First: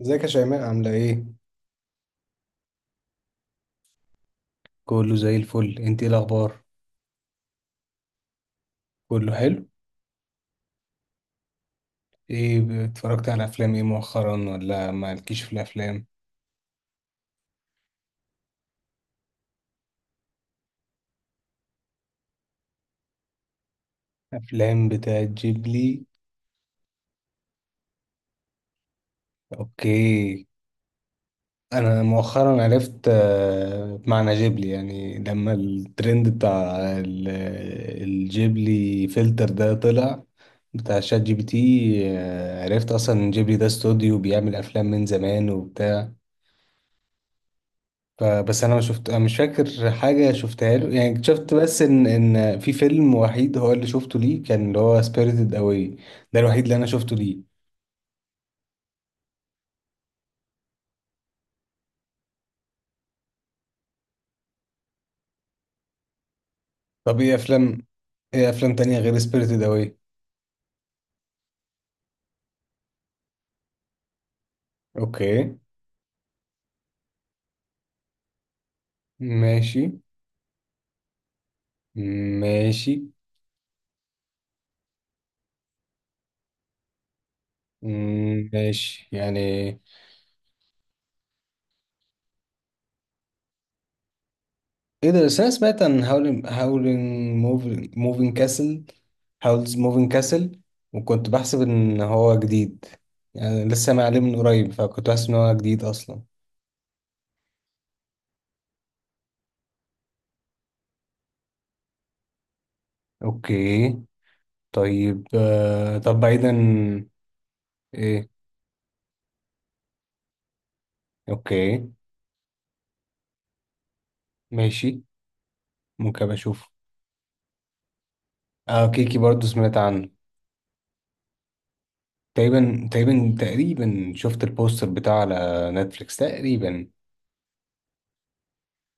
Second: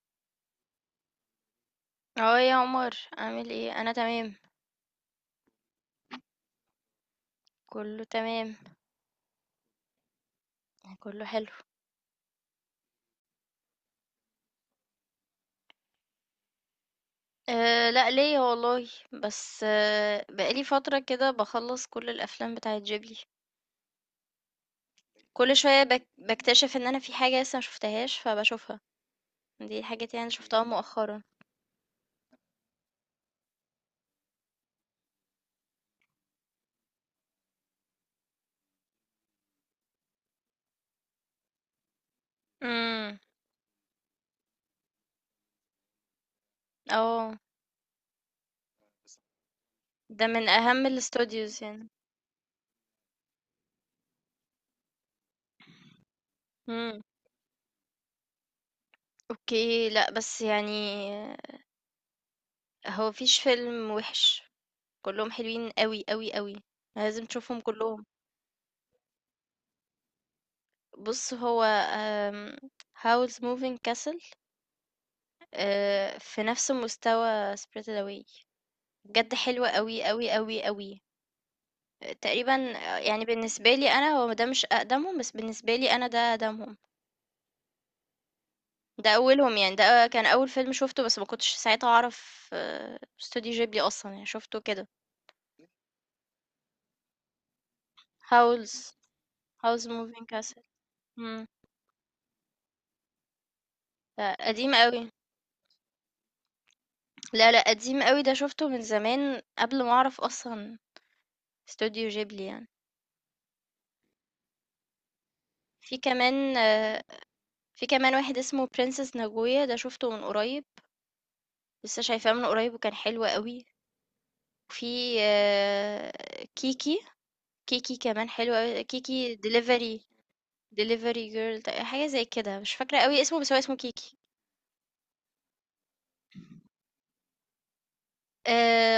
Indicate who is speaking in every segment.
Speaker 1: ازيك يا شيماء عاملة ايه؟
Speaker 2: اه يا عمر عامل ايه انا تمام.
Speaker 1: كله زي الفل، انت ايه الأخبار؟
Speaker 2: كله تمام.
Speaker 1: كله حلو؟
Speaker 2: كله حلو.
Speaker 1: ايه اتفرجت على أفلام ايه مؤخرا ولا مالكيش في الأفلام؟
Speaker 2: أه، لا ليا والله. بس بقالي فترة كده بخلص كل الافلام بتاعه جيبلي.
Speaker 1: أفلام بتاعت
Speaker 2: كل شوية
Speaker 1: جيبلي.
Speaker 2: بك بكتشف ان انا في حاجة لسه مشوفتهاش فبشوفها. دي الحاجات يعني
Speaker 1: اوكي.
Speaker 2: شفتها مؤخرا.
Speaker 1: أنا مؤخرا عرفت معنى جيبلي، يعني لما الترند بتاع الجيبلي فلتر ده طلع، بتاع شات GPT. عرفت أصلا
Speaker 2: امم.
Speaker 1: إن جيبلي ده استوديو بيعمل أفلام من زمان وبتاع.
Speaker 2: اه.
Speaker 1: فبس انا ما شفت، أنا مش فاكر
Speaker 2: ده
Speaker 1: حاجه
Speaker 2: من
Speaker 1: شفتها
Speaker 2: اهم
Speaker 1: له، يعني شفت
Speaker 2: الاستوديوز
Speaker 1: بس
Speaker 2: يعني.
Speaker 1: ان في فيلم وحيد هو اللي شفته ليه، كان اللي هو سبيريتد اواي. ده الوحيد اللي انا
Speaker 2: امم.
Speaker 1: شفته ليه.
Speaker 2: اوكي، لا بس يعني هو مفيش فيلم وحش. كلهم حلوين قوي قوي قوي.
Speaker 1: طب
Speaker 2: لازم
Speaker 1: ايه
Speaker 2: تشوفهم
Speaker 1: افلام
Speaker 2: كلهم.
Speaker 1: ايه افلام تانية غير سبيريتد اواي؟
Speaker 2: بُص، هو آمم Howl's Moving Castle.
Speaker 1: اوكي،
Speaker 2: في نفس مستوى Spirited Away. بجد حلو
Speaker 1: ماشي
Speaker 2: أوي، أوي، أوي، أوي. تقريبًا،
Speaker 1: ماشي.
Speaker 2: يعني بالنسبة لي أنا هو ده مش أقدمهم، بس بالنسبة لي أنا ده أقدمهم،
Speaker 1: مم، ماشي
Speaker 2: ده أولهم
Speaker 1: يعني.
Speaker 2: يعني، ده كان أول فيلم شُفته بس ما كنتش ساعتها أعرف استوديو غيبلي أصلًا، يعني شُفته كده.
Speaker 1: ايه ده؟ بس انا سمعت عن هاولين موفين كاسل،
Speaker 2: Howl's
Speaker 1: هاولز
Speaker 2: Howl's
Speaker 1: موفين
Speaker 2: Moving
Speaker 1: كاسل،
Speaker 2: Castle.
Speaker 1: وكنت
Speaker 2: إمم.
Speaker 1: بحسب ان هو جديد، يعني لسه معلم
Speaker 2: ده
Speaker 1: من قريب،
Speaker 2: قديم
Speaker 1: فكنت
Speaker 2: أوي.
Speaker 1: بحسب ان هو جديد اصلا.
Speaker 2: لا، لأ قديم أوي، ده شُفته من زمان قبل ما أعرف أصلًا استوديو غيبلي يعني.
Speaker 1: اوكي. طيب
Speaker 2: في
Speaker 1: طب بعيدا،
Speaker 2: كمان آه، في كمان
Speaker 1: ايه.
Speaker 2: واحد اسمه Princess Naguya، ده شُفته من قريب،
Speaker 1: اوكي
Speaker 2: لسه شايفاه من قريب وكان حلو أوي.
Speaker 1: ماشي،
Speaker 2: وفي آآ
Speaker 1: ممكن أبقى اشوف.
Speaker 2: كيكي، كيكي كمان حلو أوي،
Speaker 1: اه كيكي
Speaker 2: كيكي
Speaker 1: برضو سمعت
Speaker 2: delivery
Speaker 1: عنه.
Speaker 2: delivery girl، حاجة زي كده، مش
Speaker 1: تقريبا
Speaker 2: فاكرة أوي
Speaker 1: تقريبا
Speaker 2: اسمه بس هو اسمه
Speaker 1: تقريبا
Speaker 2: كيكي.
Speaker 1: شفت البوستر بتاعه على نتفليكس تقريبا.
Speaker 2: آآ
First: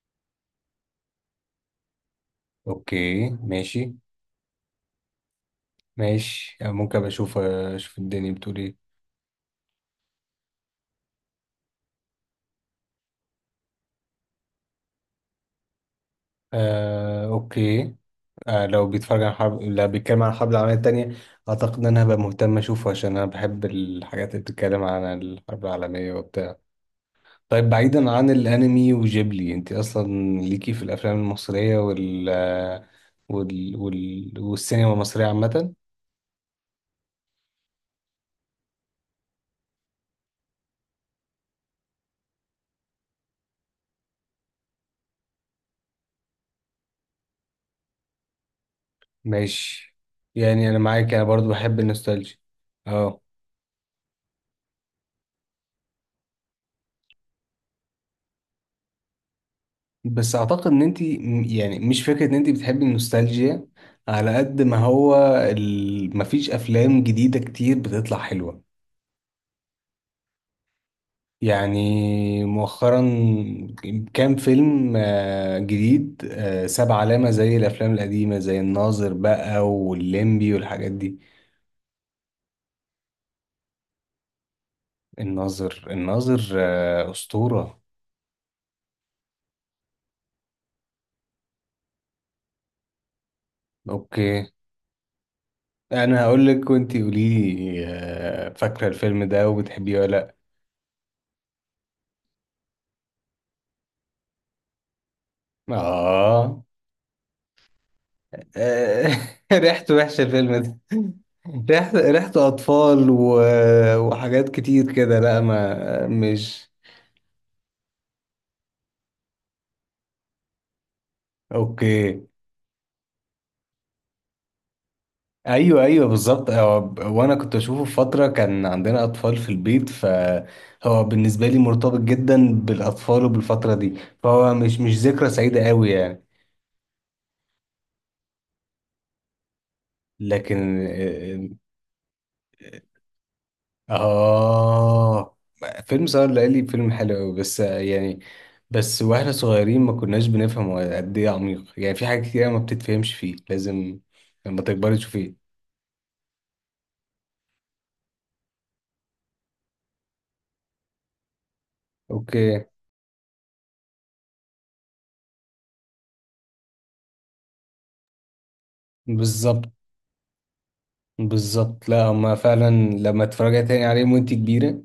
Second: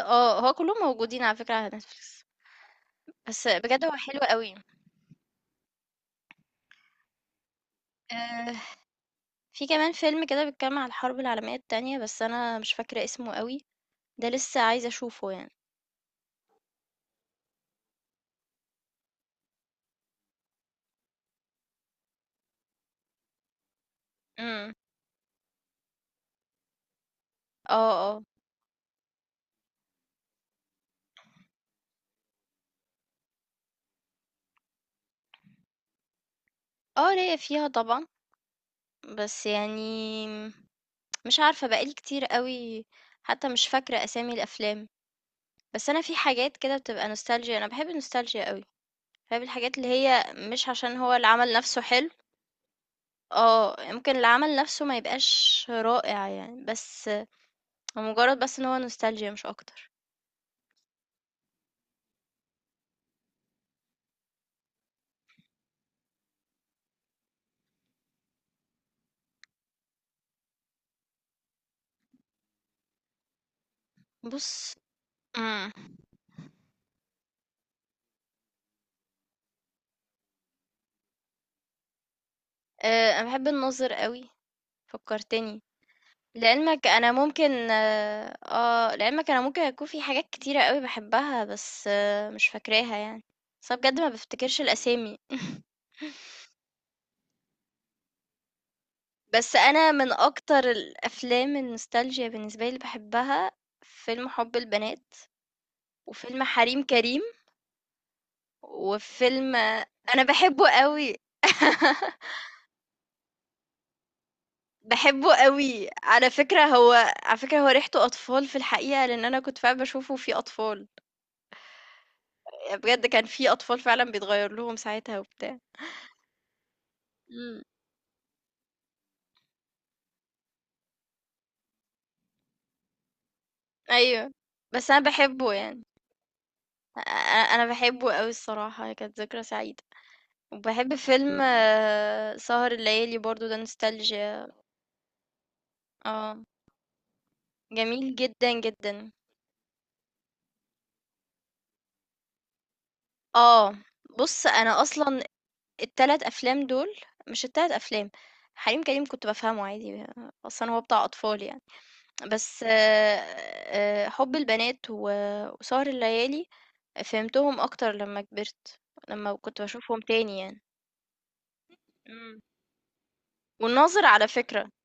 Speaker 2: آه، هو كلّهم موجودين على فكرة على Netflix،
Speaker 1: اوكي،
Speaker 2: بس بجد
Speaker 1: ماشي
Speaker 2: هو حلو أوي.
Speaker 1: ماشي. ممكن أبقى اشوف، اشوف الدنيا
Speaker 2: آآ
Speaker 1: بتقول ايه.
Speaker 2: في كمان فيلم كده بيتكلّم عن الحرب العالمية التانية، بس أنا مش فاكرة اسمه أوي، ده لسه عايزة أشوفه يعني.
Speaker 1: آه، اوكي. آه، لو بيتكلم عن الحرب العالمية التانية، اعتقد ان انا هبقى مهتم اشوفه، عشان انا بحب الحاجات اللي
Speaker 2: إمم.
Speaker 1: بتتكلم عن الحرب العالمية وبتاع. طيب
Speaker 2: آه،
Speaker 1: بعيدا
Speaker 2: آه.
Speaker 1: عن الانمي وجيبلي، انت اصلا ليكي في الافلام المصرية والسينما المصرية عامة؟
Speaker 2: آه، ليّا فيها طبعًا. بس يعني مش عارفة بقى لي كتير أوي، حتى مش فاكرة أسامي الأفلام. بس أنا في حاجات كده بتبقى nostalgia، أنا بحب النوستالجيا أوي. بحب الحاجات اللي
Speaker 1: ماشي،
Speaker 2: هي مش
Speaker 1: يعني انا
Speaker 2: عشان هو
Speaker 1: معاك، انا برضو
Speaker 2: العمل
Speaker 1: بحب
Speaker 2: نفسه حلو.
Speaker 1: النوستالجيا. اه.
Speaker 2: اه، يمكن العمل نفسه ما يبقاش رائع يعني، بس هو مجرد بس ان هو نوستالجيا مش اكتر.
Speaker 1: بس اعتقد ان يعني مش فكرة ان انت بتحبي النوستالجيا، على قد ما هو مفيش افلام جديدة كتير بتطلع حلوة، يعني مؤخرا. كام
Speaker 2: بص،
Speaker 1: فيلم
Speaker 2: امم
Speaker 1: جديد ساب علامة زي الأفلام القديمة، زي الناظر بقى والليمبي والحاجات دي؟
Speaker 2: انا بحب الناظر قوي. فكرتني.
Speaker 1: الناظر أسطورة.
Speaker 2: لعلمك انا ممكن يكون في حاجات كتيرة قوي بحبها، بس مش فاكراها يعني. بس أنا بجد ما
Speaker 1: أوكي.
Speaker 2: بفتكرش الاسامي.
Speaker 1: أنا هقولك وأنتي قوليلي فاكرة الفيلم ده
Speaker 2: بس انا
Speaker 1: وبتحبيه ولا
Speaker 2: من
Speaker 1: لأ.
Speaker 2: اكتر الافلام النوستالجيا بالنسبه لي اللي بحبها فيلم حب البنات، وفيلم
Speaker 1: آه.
Speaker 2: حريم كريم،
Speaker 1: آه،
Speaker 2: وفيلم
Speaker 1: ريحته وحشة
Speaker 2: انا بحبه
Speaker 1: الفيلم
Speaker 2: قوي.
Speaker 1: ده. ريحته أطفال وحاجات كتير كده،
Speaker 2: بحبه
Speaker 1: لأ
Speaker 2: قوي
Speaker 1: ما
Speaker 2: على فكره،
Speaker 1: مش.
Speaker 2: هو ريحته اطفال في الحقيقه، لان انا كنت فعلا بشوفه فيه اطفال،
Speaker 1: أوكي.
Speaker 2: بجد كان في أطفال فعلًا بيتغيّر لهم ساعتها وبتاع.
Speaker 1: ايوه ايوه، بالظبط. وانا كنت
Speaker 2: إمم،
Speaker 1: اشوفه في فتره كان عندنا اطفال في البيت، فهو بالنسبه لي مرتبط جدا بالاطفال وبالفتره دي،
Speaker 2: أيوه.
Speaker 1: فهو مش
Speaker 2: بس
Speaker 1: مش
Speaker 2: أنا
Speaker 1: ذكرى
Speaker 2: باحبه
Speaker 1: سعيده
Speaker 2: يعني،
Speaker 1: قوي يعني.
Speaker 2: أ أ أنا باحبه أوي الصراحة، هي كانت ذكرى سعيدة.
Speaker 1: لكن
Speaker 2: وباحب فيلم سهر الليالي برضه، ده
Speaker 1: اه،
Speaker 2: نوستالجيا.
Speaker 1: فيلم سهر
Speaker 2: آه،
Speaker 1: الليالي فيلم حلو قوي، بس
Speaker 2: جميل
Speaker 1: يعني
Speaker 2: جدًا،
Speaker 1: بس
Speaker 2: جدًا.
Speaker 1: واحنا صغيرين ما كناش بنفهم هو قد ايه عميق، يعني في حاجات كتير ما بتتفهمش فيه،
Speaker 2: آه،
Speaker 1: لازم
Speaker 2: بُص
Speaker 1: لما
Speaker 2: أنا
Speaker 1: تكبري
Speaker 2: أصلًا
Speaker 1: تشوفيه.
Speaker 2: ال3 أفلام دول، مش ال3 أفلام، حريم كريم كنت بافهمه عادي، أصلًا هو بتاع أطفال يعني.
Speaker 1: اوكي.
Speaker 2: بس حُب البنات و وسهر الليالي فهمتهم أكتر لمّا كبرت، لمّا كنت
Speaker 1: بالظبط.
Speaker 2: باشوفهم تاني يعني.
Speaker 1: بالظبط، لا هما
Speaker 2: إمم.
Speaker 1: فعلا لما تتفرجي تاني
Speaker 2: والناظر
Speaker 1: عليهم
Speaker 2: على
Speaker 1: وانتي
Speaker 2: فكرة،
Speaker 1: كبيرة.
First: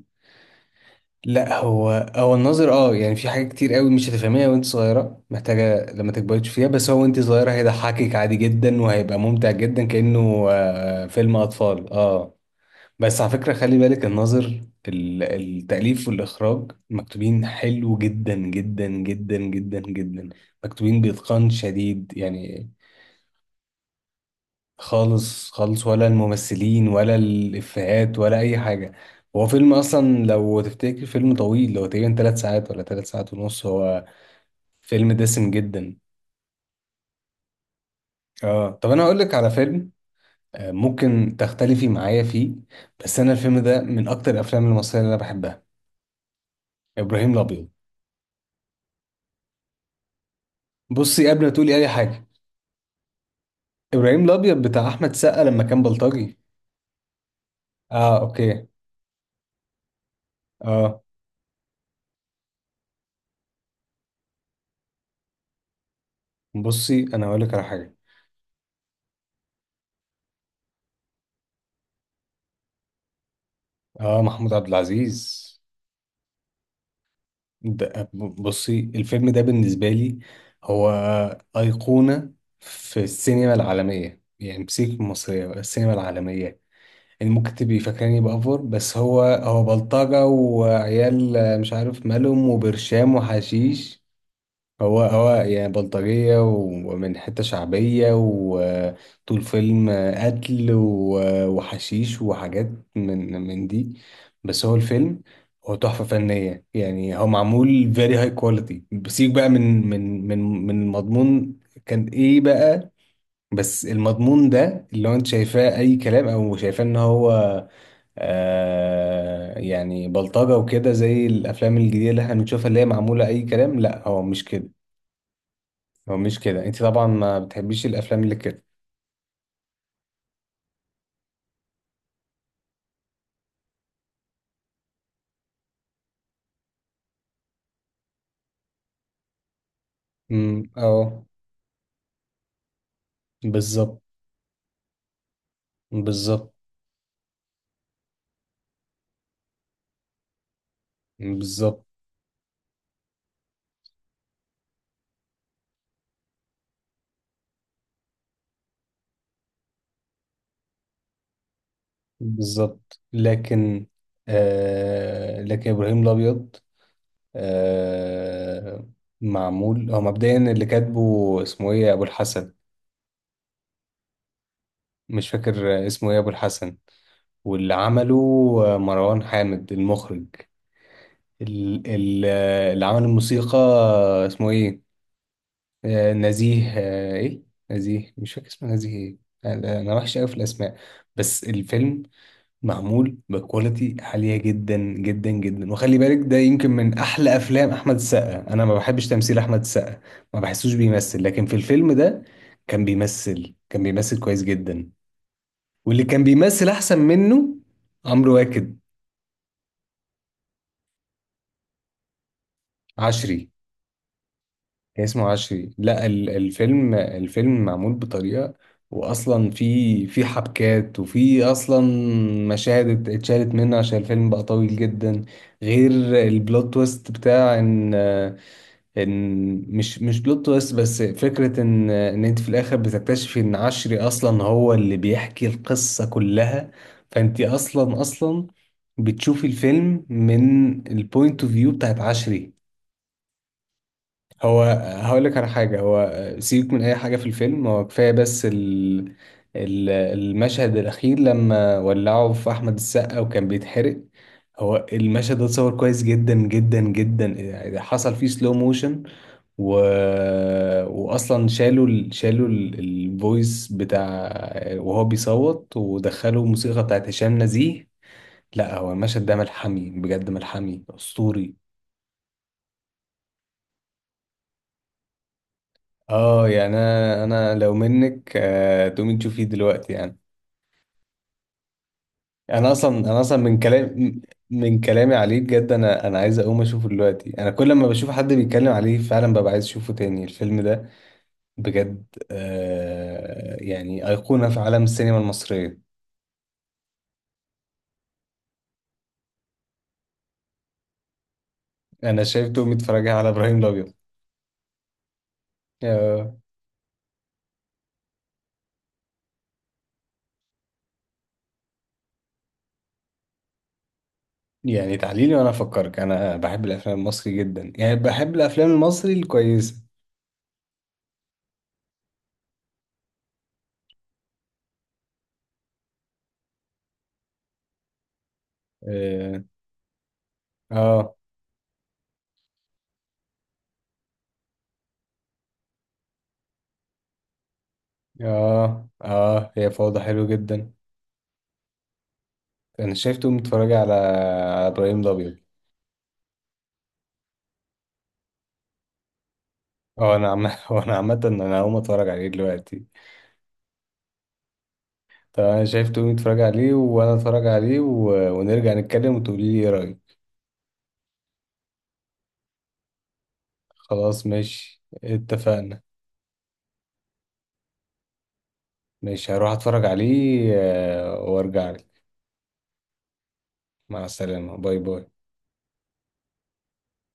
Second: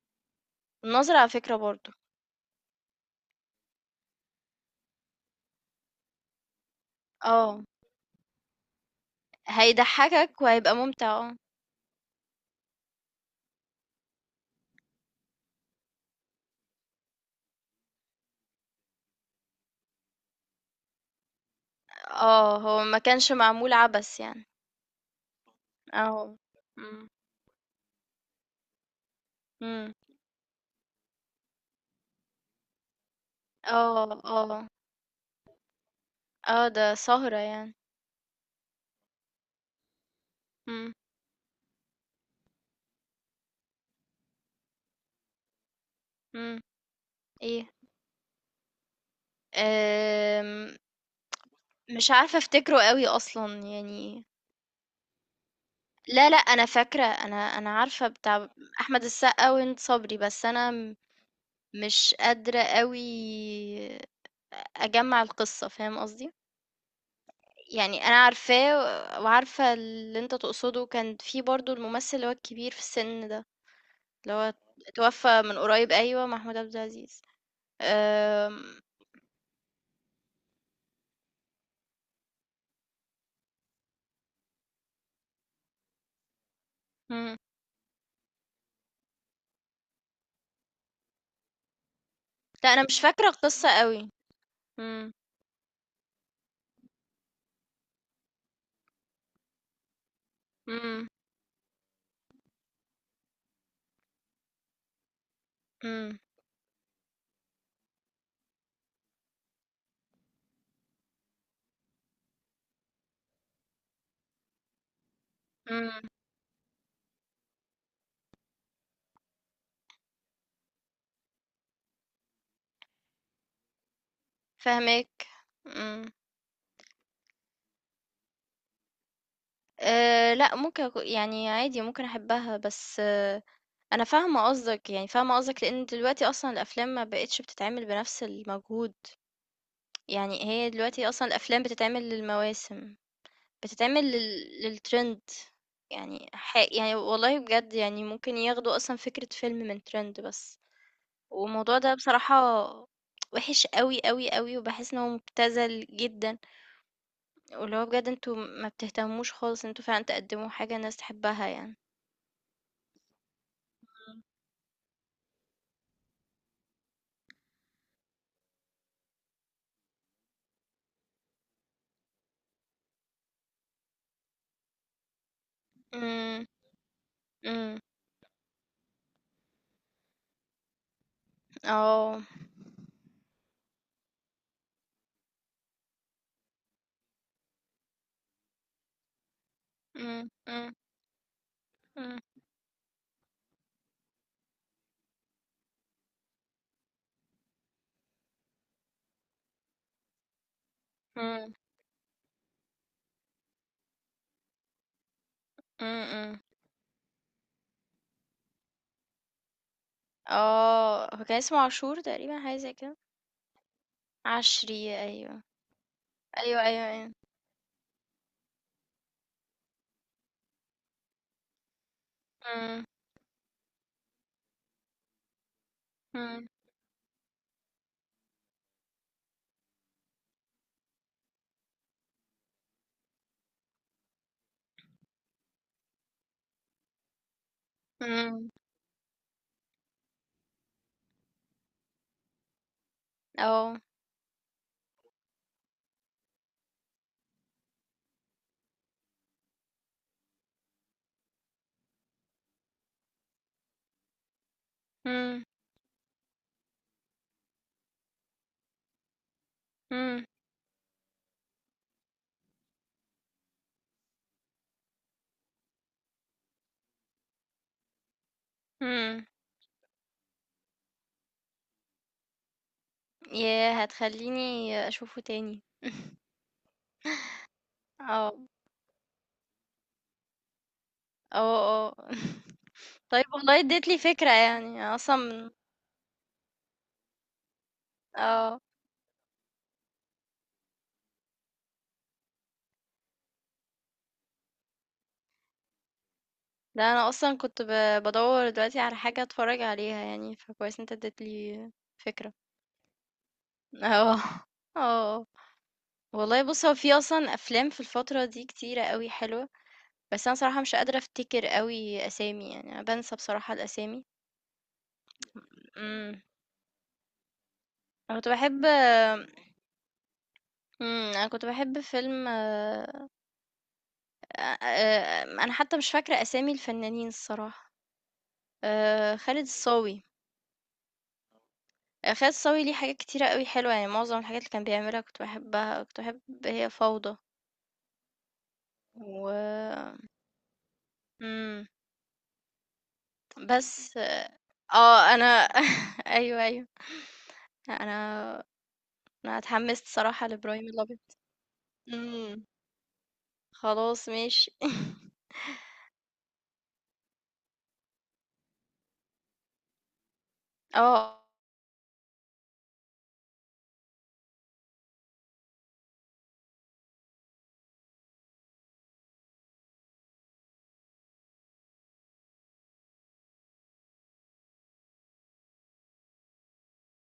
Speaker 2: الناظر على فكرة
Speaker 1: لا، هو
Speaker 2: برضه،
Speaker 1: هو النظر اه، يعني في حاجات كتير قوي مش هتفهميها وانت صغيره، محتاجه لما تكبري تشوفيها، بس هو وانت صغيره
Speaker 2: آه،
Speaker 1: هيضحكك عادي جدا وهيبقى ممتع جدا،
Speaker 2: هيضحّكك
Speaker 1: كانه
Speaker 2: وهيبقى ممتع.
Speaker 1: فيلم اطفال اه. بس على فكره خلي بالك، الناظر، التاليف والاخراج مكتوبين حلو جدا جدا جدا جدا جدا، مكتوبين باتقان شديد يعني.
Speaker 2: هو ما كانش معمول عبث يعني.
Speaker 1: خالص خالص، ولا
Speaker 2: آه.
Speaker 1: الممثلين
Speaker 2: إمم.
Speaker 1: ولا الإفيهات ولا أي حاجة. هو فيلم
Speaker 2: إمم،
Speaker 1: أصلا لو تفتكر فيلم طويل، هو تقريبا 3 ساعات ولا 3 ساعات ونص هو،
Speaker 2: آه، آه،
Speaker 1: فيلم دسم جدا.
Speaker 2: ده سهرة يعني.
Speaker 1: اه طب، أنا هقولك على فيلم،
Speaker 2: إمم.
Speaker 1: ممكن تختلفي معايا فيه، بس أنا الفيلم ده من أكتر الأفلام المصرية اللي أنا بحبها.
Speaker 2: إمم،
Speaker 1: إبراهيم
Speaker 2: إيه،
Speaker 1: الأبيض.
Speaker 2: آمم،
Speaker 1: بصي قبل ما تقولي أي
Speaker 2: مش
Speaker 1: حاجة،
Speaker 2: عارفة أفتكره أوي أصلًا
Speaker 1: إبراهيم
Speaker 2: يعني.
Speaker 1: الأبيض بتاع أحمد سقا لما كان
Speaker 2: لا لأ،
Speaker 1: بلطجي.
Speaker 2: أنا فاكرة، أنا عارفة
Speaker 1: اه
Speaker 2: بتاع
Speaker 1: أوكي.
Speaker 2: أحمد السقا وهند صبري، بس أنا
Speaker 1: اه.
Speaker 2: مش قادرة أوي أجمّع القصة، فاهم قصدي؟
Speaker 1: بصي أنا هقولك على حاجة.
Speaker 2: يعني أنا عارفاه وعارفة اللي أنت تقصده، كان في برضه الممثل اللي هو الكبير في السن ده،
Speaker 1: اه،
Speaker 2: اللي هو
Speaker 1: محمود عبد
Speaker 2: اتوفى
Speaker 1: العزيز.
Speaker 2: من قريب، أيوه، محمود عبد العزيز.
Speaker 1: بصي
Speaker 2: آمم،
Speaker 1: الفيلم ده بالنسبة لي هو أيقونة في السينما العالمية، يعني مش المصرية بقى، السينما العالمية. يعني
Speaker 2: إمم،
Speaker 1: ممكن تبقي فاكراني بأفور، بس هو بلطجة وعيال مش عارف مالهم
Speaker 2: لأ أنا مش
Speaker 1: وبرشام
Speaker 2: فاكرة القصة
Speaker 1: وحشيش.
Speaker 2: أوي.
Speaker 1: هو
Speaker 2: إمم،
Speaker 1: هو يعني بلطجية ومن حتة شعبية، وطول فيلم قتل
Speaker 2: إمم،
Speaker 1: وحشيش وحاجات من دي، بس هو الفيلم، هو تحفة
Speaker 2: إمم،
Speaker 1: فنية، يعني هو معمول very high quality، بسيب بقى من مضمون كان ايه بقى، بس المضمون ده اللي هو انت شايفاه اي
Speaker 2: إمم،
Speaker 1: كلام او شايفاه ان هو يعني بلطجة وكده زي الافلام الجديدة اللي احنا بنشوفها اللي هي معمولة اي كلام، لا هو مش كده،
Speaker 2: فاهماك، إمم.
Speaker 1: هو مش كده. انت طبعا ما بتحبيش الافلام اللي كده.
Speaker 2: لأ، ممكن أكو يعني عادي ممكن أحبها، بس أنا فاهمة قصدك، يعني فاهمة قصدك، لإن دلوقتي أصلًا الأفلام ما بقِتش بتتعمل بنفس المجهود، يعني
Speaker 1: امم،
Speaker 2: هي دلوقتي
Speaker 1: اه،
Speaker 2: أصلًا الأفلام بتتعمل للمواسم،
Speaker 1: بالظبط.
Speaker 2: بتتعمل لل للtrend. يعني
Speaker 1: بالظبط،
Speaker 2: ح يعني والله بجد يعني ممكن ياخدوا أصلًا فكرة فيلم من trend بس، والموضوع
Speaker 1: بالظبط،
Speaker 2: ده بصراحة وِحِش أوي، أوي، أوي، وباحس إن هو مُبتذل جدًا، واللي هو بجد أنتم ما بتهتموش خالص إن أنتم فعلًا تقدّموا حاجة الناس تحبها يعني.
Speaker 1: بالظبط، لكن لكن ابراهيم الابيض، آه، معمول هو مبدئيا اللي كاتبه اسمه ايه ابو الحسن، مش فاكر اسمه ايه ابو
Speaker 2: إمم،
Speaker 1: الحسن، واللي
Speaker 2: إمم،
Speaker 1: عمله مروان حامد المخرج. ال-
Speaker 2: آه.
Speaker 1: ال- اللي عمل الموسيقى اسمه ايه، نزيه، آه، ايه نزيه، مش فاكر اسمه نزيه ايه. انا وحش قوي
Speaker 2: إمم،
Speaker 1: في
Speaker 2: إمم،
Speaker 1: الاسماء، بس الفيلم
Speaker 2: إمم،
Speaker 1: معمول بكواليتي عاليه جدا جدا جدا، وخلي بالك ده يمكن من احلى افلام احمد السقا، انا ما بحبش تمثيل احمد السقا، ما بحسوش بيمثل، لكن
Speaker 2: إمم،
Speaker 1: في الفيلم ده كان بيمثل كويس جدا.
Speaker 2: إمم،
Speaker 1: واللي كان
Speaker 2: إمم،
Speaker 1: بيمثل احسن منه، عمرو واكد.
Speaker 2: هو كان اسمه عاشور تقريبًا، حاجة زي كده،
Speaker 1: عشري.
Speaker 2: عشري،
Speaker 1: اسمه
Speaker 2: أيوه،
Speaker 1: عشري، لا
Speaker 2: أيوه، أيوه،
Speaker 1: الفيلم
Speaker 2: أيوه،
Speaker 1: الفيلم معمول بطريقة، واصلا في حبكات، وفي اصلا
Speaker 2: إمم،
Speaker 1: مشاهد اتشالت منه عشان الفيلم بقى طويل جدا، غير
Speaker 2: إمم،
Speaker 1: البلوت تويست بتاع ان، ان مش بلوت تويست، بس فكرة ان انت في الاخر بتكتشفي ان عشري اصلا هو اللي بيحكي القصة كلها، فانت اصلا
Speaker 2: إمم،
Speaker 1: بتشوفي الفيلم من البوينت اوف فيو بتاعت عشري.
Speaker 2: آه،
Speaker 1: هو، هقول لك على حاجة، هو سيبك من أي حاجة في الفيلم، هو كفاية بس المشهد الأخير لما ولعوا في أحمد السقا وكان بيتحرق، هو المشهد ده
Speaker 2: إمم،
Speaker 1: اتصور كويس جدا جدا جدا، يعني حصل فيه سلو موشن، و...
Speaker 2: إمم،
Speaker 1: وأصلا شالوا الفويس بتاع وهو بيصوت، ودخلوا موسيقى بتاعت هشام نزيه. لا، هو
Speaker 2: إمم،
Speaker 1: المشهد ده ملحمي بجد، ملحمي أسطوري.
Speaker 2: ياه! هتخلّيني أشوفه تاني.
Speaker 1: اه يعني، انا لو منك
Speaker 2: آه،
Speaker 1: تقومي تشوفيه دلوقتي يعني.
Speaker 2: آه، آه،
Speaker 1: انا اصلا،
Speaker 2: طيب والله اديت لي فكرة، يعني
Speaker 1: من
Speaker 2: أنا
Speaker 1: كلامي عليه
Speaker 2: أصلًا
Speaker 1: بجد، انا عايز اقوم اشوفه دلوقتي، انا كل ما بشوف حد
Speaker 2: آه.
Speaker 1: بيتكلم عليه فعلا ببقى عايز اشوفه تاني الفيلم ده بجد. آه يعني ايقونة في عالم السينما المصرية.
Speaker 2: لا انا اصلا كنت بدور دلوقتي على حاجه اتفرج عليها يعني، فكويس انت اديتلي
Speaker 1: انا
Speaker 2: فكره.
Speaker 1: شايف تقومي تتفرجي على ابراهيم الابيض.
Speaker 2: اه، اه،
Speaker 1: آه
Speaker 2: والله بص هو في اصلا افلام في الفتره دي كتيره قوي حلوه، بس انا صراحه مش قادره افتكر قوي اسامي، يعني انا بنسى بصراحه الاسامي.
Speaker 1: يعني تعليلي وانا افكرك،
Speaker 2: امم،
Speaker 1: انا بحب الافلام المصري جدا، يعني
Speaker 2: انا كنت
Speaker 1: بحب
Speaker 2: بحب
Speaker 1: الافلام المصري الكويسة.
Speaker 2: انا كنت بحب فيلم انا حتى مش فاكره اسامي الفنانين الصراحه، خالد
Speaker 1: اه،
Speaker 2: الصاوي.
Speaker 1: اه،
Speaker 2: خالد صاوي ليه حاجات كتيرة أوي حلوة، يعني معظم الحاجات اللي كان بيعملها كنت باحبها، كنت باحب هي فوضى،
Speaker 1: اه, هي
Speaker 2: و
Speaker 1: فوضى حلو جدا.
Speaker 2: إمم،
Speaker 1: انا شايفته متفرج على
Speaker 2: بس
Speaker 1: على ابراهيم
Speaker 2: أنا
Speaker 1: الابيض.
Speaker 2: أيوه، أيوه. أنا أنا اتحمست
Speaker 1: اه.
Speaker 2: صراحة
Speaker 1: انا عم
Speaker 2: لإبراهيم
Speaker 1: هو انا
Speaker 2: الأبيض.
Speaker 1: عامه انا هقوم اتفرج عليه
Speaker 2: إمم،
Speaker 1: دلوقتي.
Speaker 2: خلاص ماشي.
Speaker 1: طب انا شايفته متفرج عليه وانا اتفرج عليه، ونرجع نتكلم وتقولي لي ايه رايك.
Speaker 2: آه.
Speaker 1: خلاص ماشي، اتفقنا. ماشي، هروح اتفرج عليه وارجع لك. مع السلامه، باي باي.